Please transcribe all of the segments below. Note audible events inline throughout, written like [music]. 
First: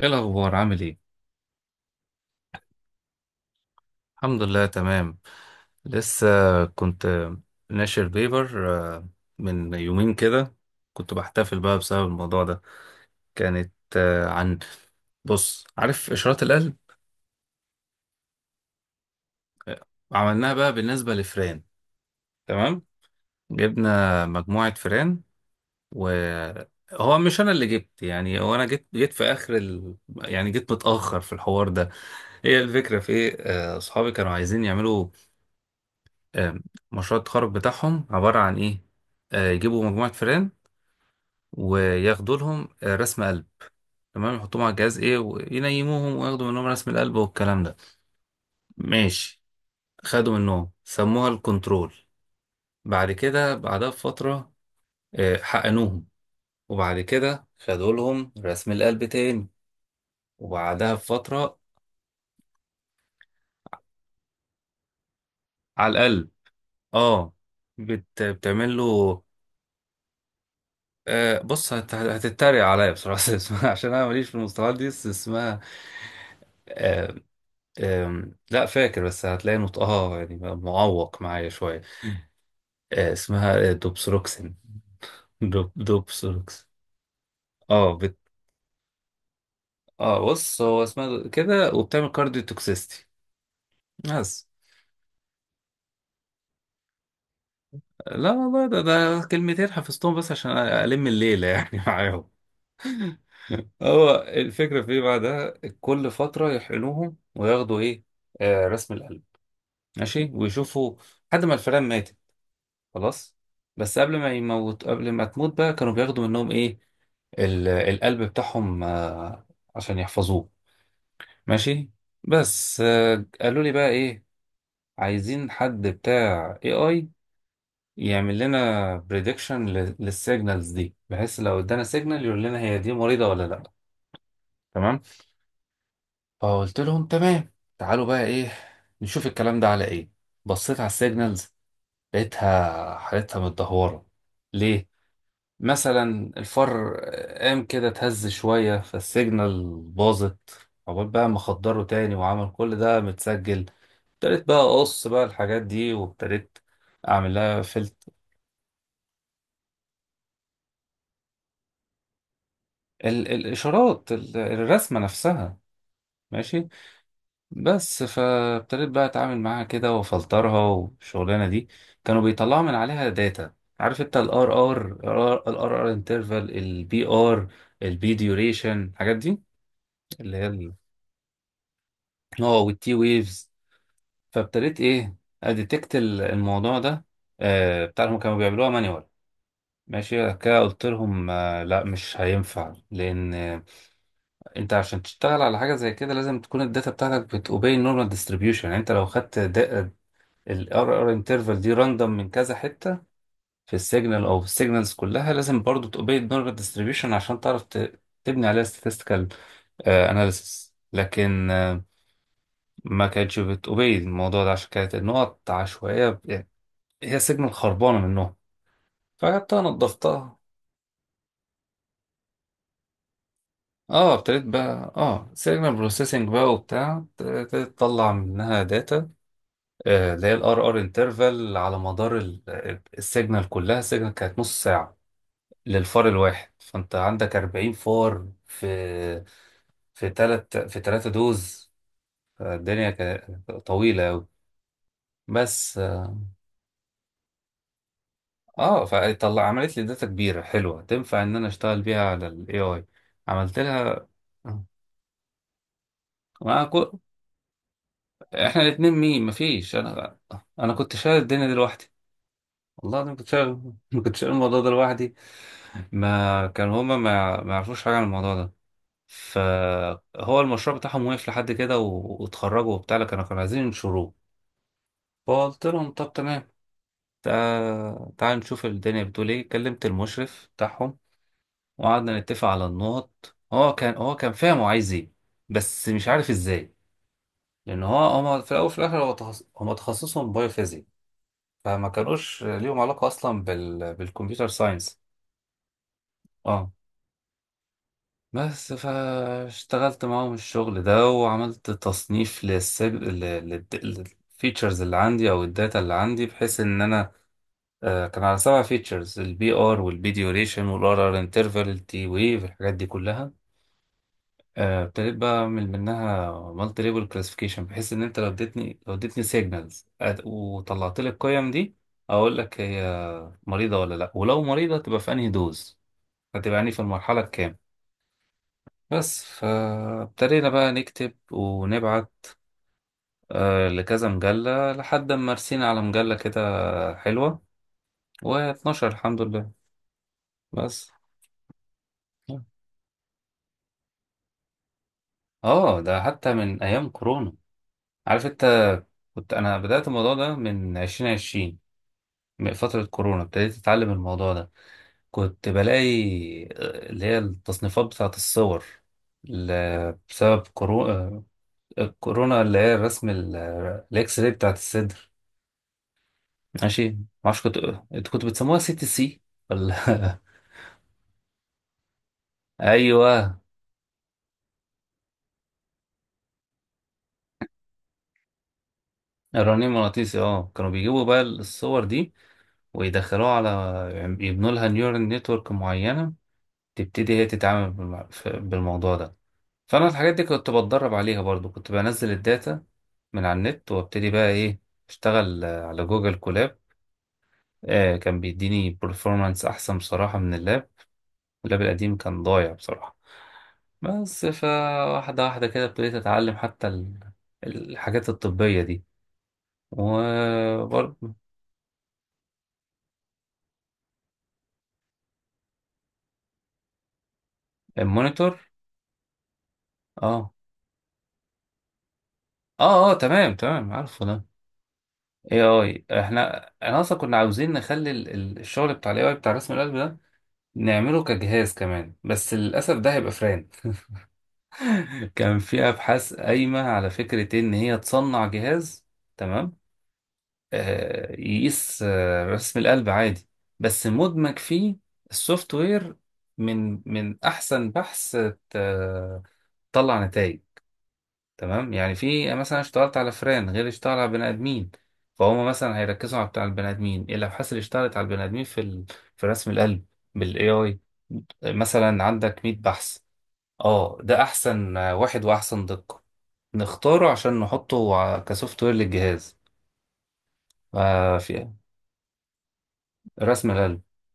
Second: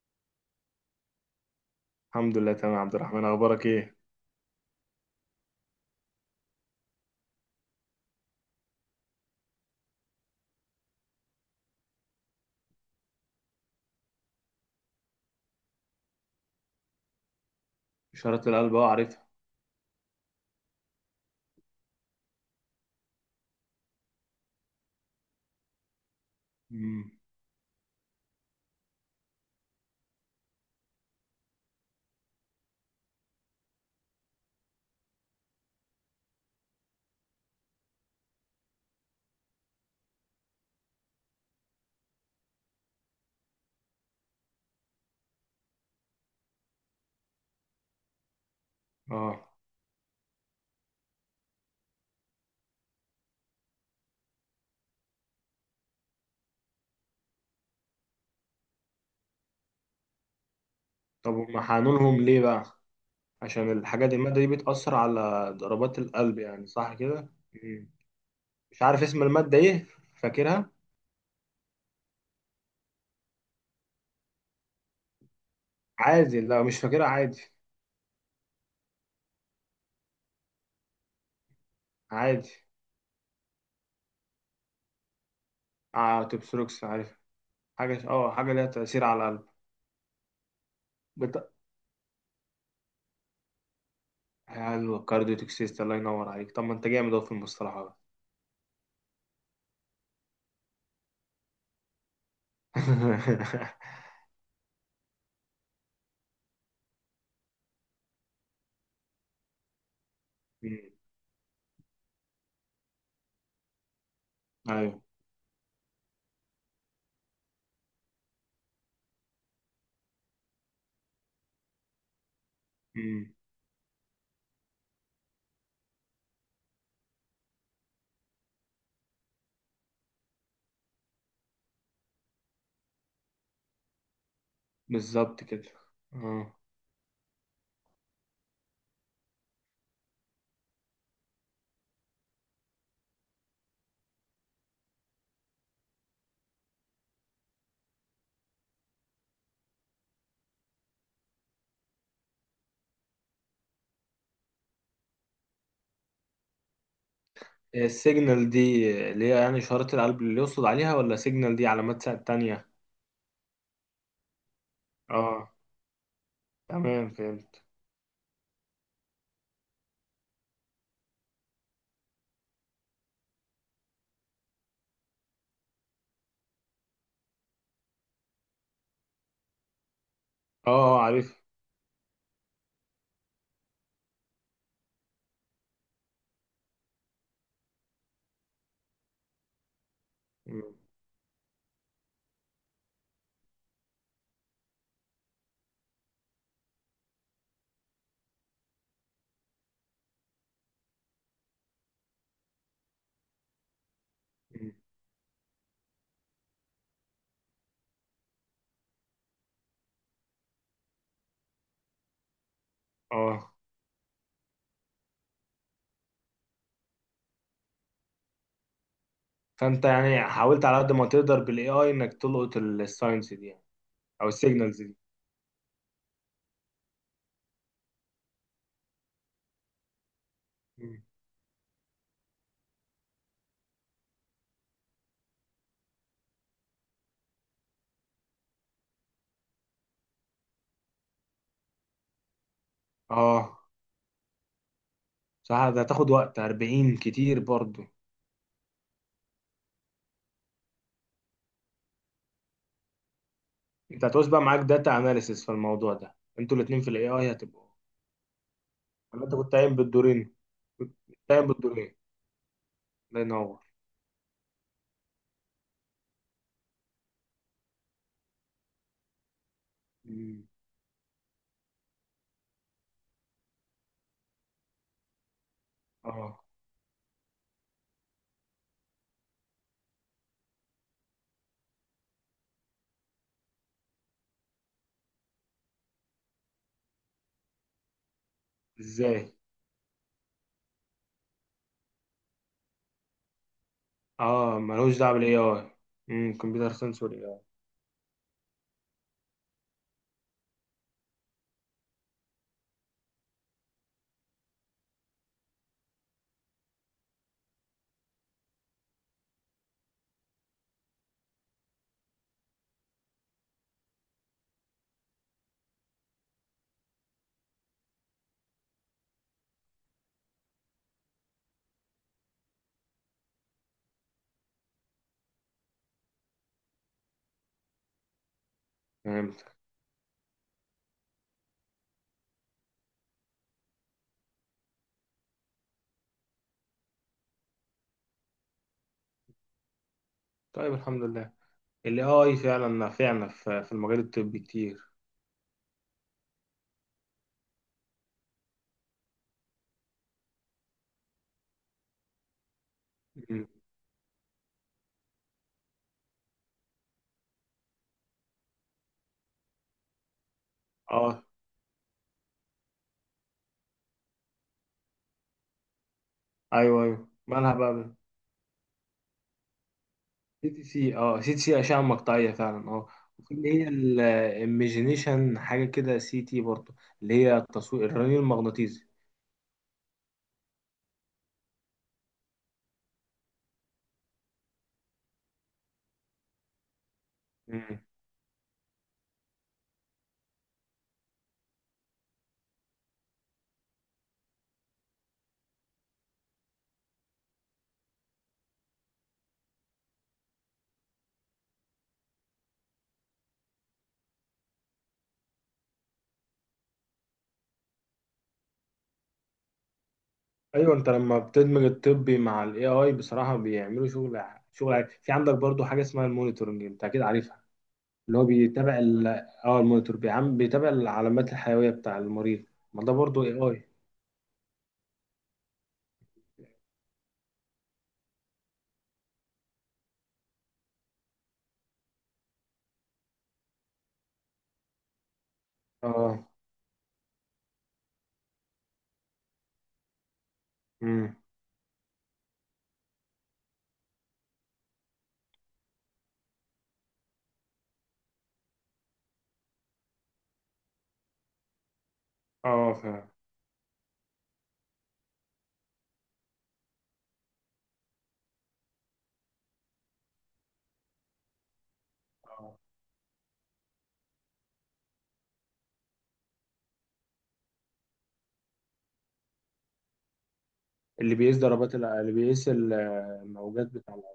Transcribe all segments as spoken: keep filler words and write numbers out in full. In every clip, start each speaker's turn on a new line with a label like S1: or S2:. S1: ايه الاخبار عامل ايه؟
S2: الحمد لله تمام يا عبد الرحمن اخبارك ايه؟
S1: الحمد لله تمام. لسه كنت ناشر بيبر آه، من يومين كده، كنت بحتفل بقى بسبب الموضوع ده. كانت آه، عن، بص عارف اشارات القلب؟
S2: اشارة القلب، اه عارفها.
S1: آه، عملناها بقى بالنسبه لفئران. تمام، جبنا مجموعه فئران،
S2: امم،
S1: وهو مش انا اللي جبت، يعني هو انا جيت جيت في اخر ال... يعني جيت متاخر في الحوار ده. هي الفكره في ايه؟ آه، اصحابي كانوا عايزين يعملوا آه، مشروع التخرج بتاعهم عبارة عن إيه؟ آه، يجيبوا مجموعة فئران وياخدوا لهم آه، رسم قلب. تمام، يحطوهم على الجهاز إيه وينيموهم وياخدوا منهم رسم القلب والكلام ده.
S2: اه.
S1: ماشي، خدوا منهم سموها الكنترول. بعد كده، بعدها بفترة، آه، حقنوهم، وبعد كده خدوا لهم رسم القلب تاني، وبعدها
S2: طب
S1: بفترة
S2: هم حقنونهم ليه بقى؟ عشان الحاجات دي، المادة دي بتأثر على
S1: على
S2: ضربات
S1: القلب.
S2: القلب، يعني صح كده؟
S1: اه
S2: مم.
S1: بت... بتعمل
S2: مش عارف
S1: له.
S2: اسم المادة ايه، فاكرها؟
S1: آه بص، هت... هتتريق عليا بصراحة. [laughs] اسمها، عشان أنا ماليش في المصطلحات دي، بس اسمها
S2: عادي، لا مش فاكرها،
S1: آه،
S2: عادي
S1: أم، لا فاكر، بس هتلاقي نطقها يعني معوق معايا شوية.
S2: عادي.
S1: أه، اسمها آه، دوبسروكسين، دوب
S2: اه
S1: دوبسروكس
S2: تبستروكس، عارف
S1: اه
S2: حاجة،
S1: بت...
S2: اه حاجة ليها تأثير على القلب.
S1: اه بص، هو اسمها د-
S2: بت...
S1: كده، وبتعمل كارديو توكسيستي بس.
S2: حلو الكارديو توكسيست، الله ينور عليك. طب ما انت جامد اهو في المصطلحات.
S1: لا والله، ده ده كلمتين حفظتهم بس عشان ألم الليلة يعني [laughs] معاهم.
S2: [laughs]
S1: هو الفكرة في ايه بعدها؟ كل فترة يحقنوهم وياخدوا ايه؟ آه رسم القلب. ماشي،
S2: مم.
S1: ويشوفوا لحد ما الفئران ماتت. خلاص. بس قبل ما يموت،
S2: ايوه.
S1: قبل ما تموت بقى، كانوا بياخدوا منهم ايه؟ ال- القلب بتاعهم آه، عشان يحفظوه. ماشي. بس آه،
S2: مم.
S1: قالوا لي بقى ايه؟ عايزين حد بتاع اي اي يعمل لنا بريدكشن للسيجنالز دي، بحيث لو ادانا سيجنال يقول لنا هي دي مريضة ولا لا. تمام.
S2: بالظبط كده، اه.
S1: فقلت لهم تمام، تعالوا بقى ايه نشوف الكلام ده على ايه. بصيت على السيجنالز، لقيتها حالتها متدهورة. ليه؟ مثلا الفار قام كده اتهز شوية فالسيجنال باظت، عقبال بقى ما خدره تاني، وعمل كل ده متسجل. ابتديت بقى اقص بقى الحاجات دي، وابتديت اعمل لها فلت.
S2: السيجنال دي اللي هي يعني إشارة القلب اللي يقصد عليها، ولا سيجنال دي علامات سا- تانية؟
S1: ال الاشارات ال الرسمة
S2: اه
S1: نفسها. ماشي.
S2: تمام فهمت.
S1: بس فابتديت بقى اتعامل معاها كده وافلترها والشغلانة دي. كانوا بيطلعوا من عليها داتا، عارف انت؟ الار ار الار ار انترفال، البي ار، البي ديوريشن، الحاجات دي اللي
S2: اه
S1: هي،
S2: اه عارف.
S1: اه، والتي ويفز. فابتديت ايه، اديتكت ال- الموضوع ده. آه بتاعهم كانوا بيعملوها مانيوال. ماشي، بعد كده
S2: م-
S1: قلت لهم آه لا مش هينفع، لان آه انت عشان تشتغل على حاجه زي كده، لازم تكون الداتا بتاعتك بتوبي النورمال ديستريبيوشن. يعني انت لو خدت الار ار انترفال دي راندوم من كذا حته في السيجنال او في
S2: م-
S1: السيجنالز كلها، لازم برضو توبي النورمال ديستريبيوشن عشان تعرف ت- تبني عليها statistical آه analysis. لكن آه ما كانتش
S2: اه.
S1: بتوبي الموضوع ده، عشان كانت النقط عشوائية، ب- يعني هي السيجنال خربانة منهم. فجبتها
S2: فانت يعني
S1: نضفتها.
S2: حاولت على قد ما تقدر بالاي اي انك تلقط الساينس دي يعني،
S1: اه
S2: او
S1: ابتديت
S2: السيجنالز
S1: بقى
S2: دي.
S1: اه سيجنال بروسيسنج بقى وبتاع، ابتديت تطلع منها داتا آه، اللي هي الار ار
S2: م.
S1: انترفال على مدار السيجنال كلها. السيجنال كانت نص ساعة للفار الواحد، فانت عندك أربعين فار في في تلات، في تلاتة دوز. الدنيا كانت
S2: اه
S1: طويلة أوي،
S2: صح،
S1: بس
S2: ده هتاخد وقت، أربعين كتير برضو.
S1: اه فطلع، عملت لي داتا كبيره حلوه تنفع ان انا اشتغل بيها على الاي اي. عملت
S2: انت
S1: لها
S2: هتعوز بقى معاك داتا اناليسيس في الموضوع ده، انتوا
S1: ما
S2: الاتنين في
S1: كو...
S2: الاي اي هتبقوا،
S1: احنا الاثنين
S2: ولا
S1: مين؟
S2: انت كنت
S1: مفيش،
S2: قايم
S1: انا.
S2: بالدورين؟
S1: انا
S2: كنت
S1: كنت شايل الدنيا
S2: قايم
S1: دي لوحدي.
S2: بالدورين.
S1: والله انا
S2: الله
S1: كنت
S2: ينور.
S1: شايل [laughs] كنت شايل الموضوع ده لوحدي. ما كان هما ما, يع- ما يعرفوش حاجه عن الموضوع ده. فهو
S2: م.
S1: المشروع بتاعهم وقف لحد كده و... واتخرجوا وبتاع، لكن كانوا كانوا عايزين ينشروه. فقلت لهم طب
S2: اه.
S1: تمام، تع- تعال نشوف الدنيا بتقول ايه. كلمت المشرف بتاعهم، وقعدنا نتفق على النقط. هو كان هو كان فاهم هو عايز ايه، بس مش عارف ازاي. لان هو، هما في الاول وفي الاخر، هو
S2: ازاي؟
S1: تخص... هما تخصصهم بايوفيزيك، فما كانوش ليهم علاقه اصلا بال... بالكمبيوتر
S2: اه ملوش
S1: ساينس.
S2: دعوة بالاي اي. امم،
S1: اه
S2: كمبيوتر ساينس والاي اي.
S1: بس فاشتغلت معاهم الشغل ده، وعملت تصنيف للسب... لل... للفيتشرز اللي عندي، او الداتا اللي عندي، بحيث ان انا آه، كان على سبع فيتشرز: البي ار، والبي ديوريشن، والار ار انترفال، التي ويف، الحاجات دي كلها. آه، ابتديت بقى اعمل منها مالتي ليبل كلاسيفيكيشن، بحيث ان انت لو اديتني لو اديتني سيجنالز وطلعت لي القيم دي، اقول لك هي مريضه ولا لا، ولو مريضه تبقى في انهي دوز، هتبقى يعني في المرحله الكام. بس
S2: فهمت.
S1: فابتدينا بقى نكتب ونبعت آه، لكذا مجله لحد ما رسينا على مجله كده حلوه، و12، الحمد لله.
S2: طيب
S1: بس.
S2: الحمد لله. الاي اي فعلا نافعنا في في المجال الطبي كتير.
S1: اه ده حتى من ايام كورونا، عارف انت؟ كنت انا بدات الموضوع ده من عشرين، من فترة كورونا
S2: مم.
S1: ابتديت أتعلم الموضوع ده. كنت بلاقي آه، اللي هي التصنيفات بتاعة الصور، ل- بسبب كورو-
S2: اه.
S1: آه، كورونا، اللي هي الرسم ال- آه، الإكس راي بتاعة الصدر.
S2: ايوه
S1: ماشي،
S2: ايوه،
S1: معرفش،
S2: مالها
S1: كنت،
S2: بقى؟
S1: انتوا كنتوا بتسموها سي تي سي ولا [laughs]
S2: سي تي سي، اه سي تي سي اشعة مقطعية فعلا اه. وفي
S1: أيوه.
S2: اللي هي الايميجينيشن حاجة كده، سي تي برضه، اللي هي التصوير الرنين المغناطيسي.
S1: الرنين مغناطيسي، اه، كانوا بيجيبوا بقى الصور دي ويدخلوها على، يعني يبنوا لها نيورال نتورك معينة تبتدي هي تتعامل
S2: مم.
S1: بالمع- ف- بالموضوع ده. فانا الحاجات دي كنت بتدرب عليها برضو، كنت بنزل الداتا من على النت، وابتدي بقى ايه، اشتغل آه، على جوجل كولاب. آه كان بيديني performance احسن بصراحة من اللاب. اللاب القديم كان ضايع بصراحة. بس فواحدة واحدة كده ابتديت اتعلم حتى ال- الحاجات الطبية دي.
S2: ايوه، انت
S1: وبرضو
S2: لما بتدمج الطبي مع الاي اي بصراحة بيعملوا شغل، شغل عالي. في عندك برضه حاجة اسمها المونيتورنج، انت اكيد عارفها. اللي هو
S1: المونيتور،
S2: بيتابع ال اه المونيتور بيعمل،
S1: اه
S2: بيتابع العلامات الحيوية بتاع المريض. ما
S1: اه،
S2: ده
S1: اه
S2: برضه اي
S1: تمام
S2: اي.
S1: تمام، عارفه ده. اي اي. احنا، انا اصلا كنا عاوزين نخلي ال- ال- الشغل بتاع الاي اي بتاع رسم القلب ده نعمله كجهاز كمان، بس للاسف ده هيبقى فران. [laughs] كان في ابحاث
S2: اه،
S1: قايمه على فكره ان هي تصنع جهاز. تمام، آه
S2: امم،
S1: يقيس آه رسم القلب عادي، بس مدمج فيه السوفت وير. من من احسن بحث آه، طلع نتائج تمام. يعني في مثلا
S2: اه
S1: اشتغلت
S2: فعلا.
S1: على فئران، غير اشتغل على بني ادمين. فهم مثلا هيركزوا على بتاع البني ادمين، اللوحات اللي اشتغلت على البني ادمين في ال... في رسم القلب بالاي اي. مثلا عندك مية
S2: آه.
S1: بحث، اه ده احسن واحد واحسن دقة، نختاره عشان نحطه ع- كسوفت وير للجهاز
S2: اللي
S1: آه
S2: بيقيس
S1: في
S2: ضربات الع- اللي بيقيس ال-
S1: رسم
S2: الموجات
S1: القلب.
S2: بتاع الع-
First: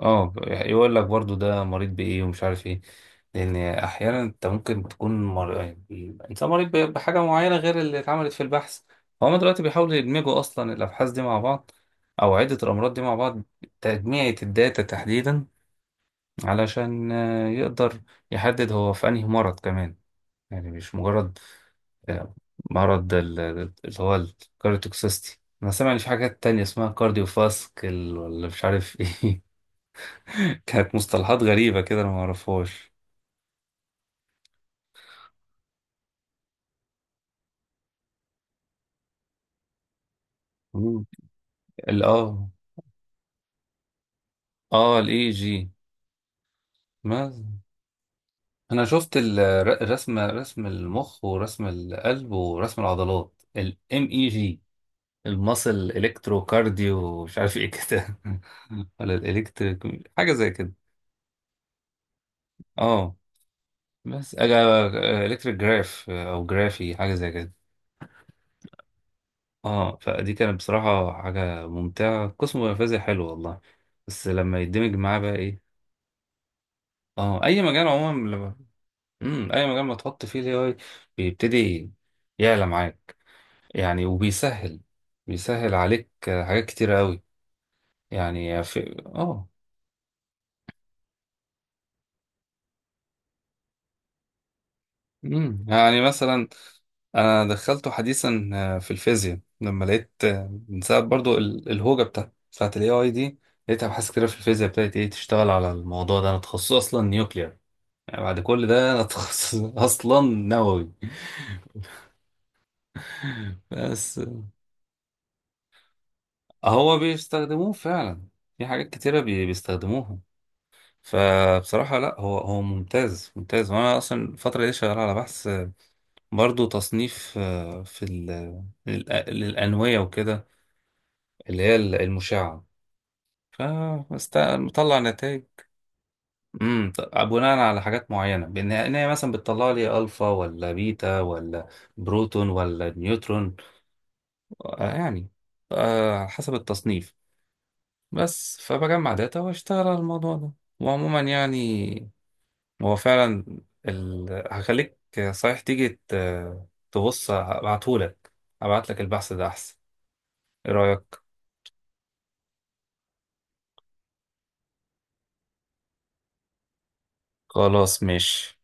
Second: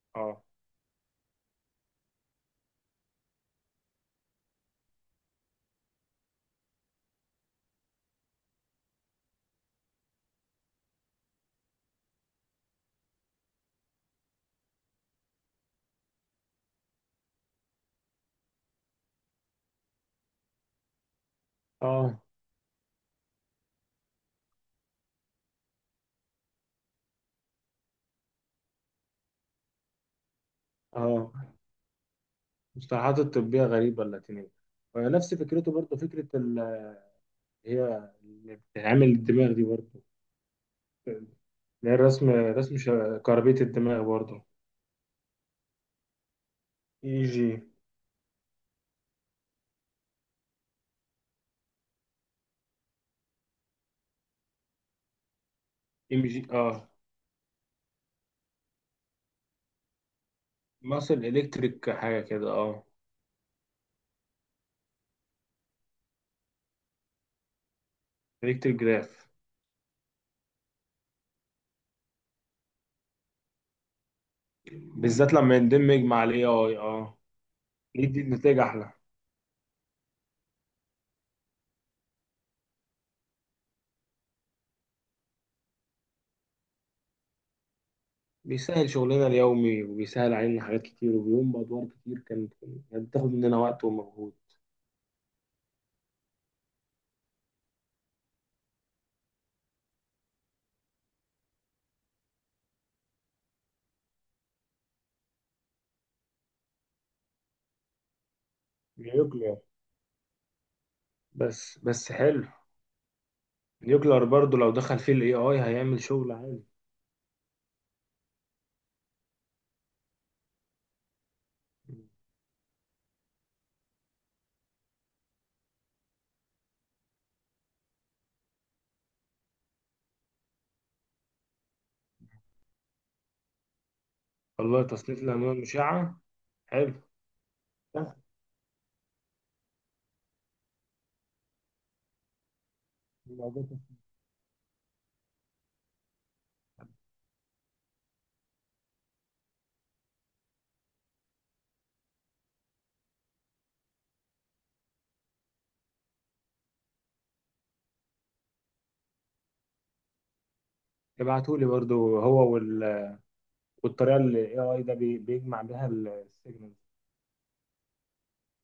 S1: اه
S2: اه.
S1: يقول لك برضو ده مريض بايه، ومش عارف ايه. لان احيانا انت ممكن تكون مر... يعني انسان مريض ب- بحاجه معينه غير اللي اتعملت في البحث. هما دلوقتي بيحاولوا يدمجوا اصلا الابحاث دي مع بعض، او عده الامراض دي مع بعض، تجميعة الداتا تحديدا، علشان آه، يقدر يحدد هو في انهي مرض كمان، يعني مش مجرد
S2: اه
S1: آه، مرض ال- اللي هو الكارديوتوكسيستي. انا سامع ان في حاجات تانية اسمها كارديوفاسكل ولا مش عارف [laughs] ايه. كانت
S2: اه.
S1: مصطلحات غريبة كده، أنا معرفهاش.
S2: المصطلحات الطبية غريبة، اللاتينية. ونفس فكرته برضه، فكرة ال- هي اللي بتعمل الدماغ دي برضه،
S1: مم.
S2: اللي هي
S1: ال
S2: الرسم
S1: اه
S2: رسم ش- كهربية الدماغ برضه.
S1: اه الاي جي.
S2: اي
S1: ما
S2: جي،
S1: انا شفت الرسم، رسم رسم المخ، ورسم القلب، ورسم العضلات الام اي جي، المصل
S2: ام جي.
S1: الكترو
S2: اه
S1: كارديو مش عارف ايه كده [laughs] ولا الالكتريك حاجه زي كده.
S2: ماسل الكتريك حاجة كده، اه
S1: اه بس الكتريك جراف او جرافي حاجه زي كده.
S2: الكتريك جراف.
S1: اه، فدي كانت بصراحه حاجه ممتعه، قسم نفاذي حلو والله. بس لما يدمج معاه
S2: بالذات
S1: بقى
S2: لما
S1: إيه،
S2: يندمج مع الاي اي اه،
S1: اه اي مجال
S2: يدي
S1: عموما لما،
S2: نتائج احلى.
S1: امم، اي مجال ما تحط فيه الاي اي بيبتدي يعلى معاك. يعني وبيسهل، بيسهل عليك آه، حاجات كتيرة قوي. يعني
S2: بيسهل
S1: في
S2: شغلنا
S1: اه،
S2: اليومي، وبيسهل علينا حاجات كتير، وبيقوم بادوار كتير كانت، كانت بتاخد مننا وقت ومجهود.
S1: امم، يعني مثلا انا دخلته حديثا آه، في الفيزياء، لما لقيت آه، من ساعة، برضو ال- الهوجة بتاعت بتاعت الاي اي دي، لقيت ابحاث كتيرة في الفيزياء ابتدت ايه تشتغل على الموضوع ده. انا تخصصي اصلا نيوكلير، يعني بعد كل ده انا [laughs] تخصص
S2: نيوكلير،
S1: اصلا نووي.
S2: بس بس حلو.
S1: [laughs] بس
S2: نيوكلير برضو لو دخل فيه الاي اي هيعمل شغل عالي.
S1: هو بيستخدموه فعلا في حاجات كتيرة، بي- بيستخدموها. فبصراحة لا، هو هو ممتاز ممتاز. وانا اصلا الفترة دي شغال على بحث برضو، تصنيف آه، في ال- للأ- للأنوية وكده، اللي هي المشعة،
S2: والله
S1: فمطلع
S2: تصنيف
S1: نتائج.
S2: الانواع المشعه،
S1: امم،
S2: حلو.
S1: بناء على حاجات
S2: سهل
S1: معينة، بان إن هي مثلا بتطلع لي الفا ولا بيتا ولا بروتون ولا نيوترون،
S2: الموضوع ده.
S1: آه، يعني آه، حسب التصنيف. بس فبجمع داتا واشتغل على الموضوع ده. وعموما يعني هو فعلا ال... هخليك، صحيح تيجي ت... تبص، ابعتهولك، ابعتلك البحث ده احسن. ايه رأيك؟
S2: ابعتولي برضو هو وال... والطريقه اللي الاي اي ده بي... بيجمع بيها السيجنالز
S1: خلاص ماشي.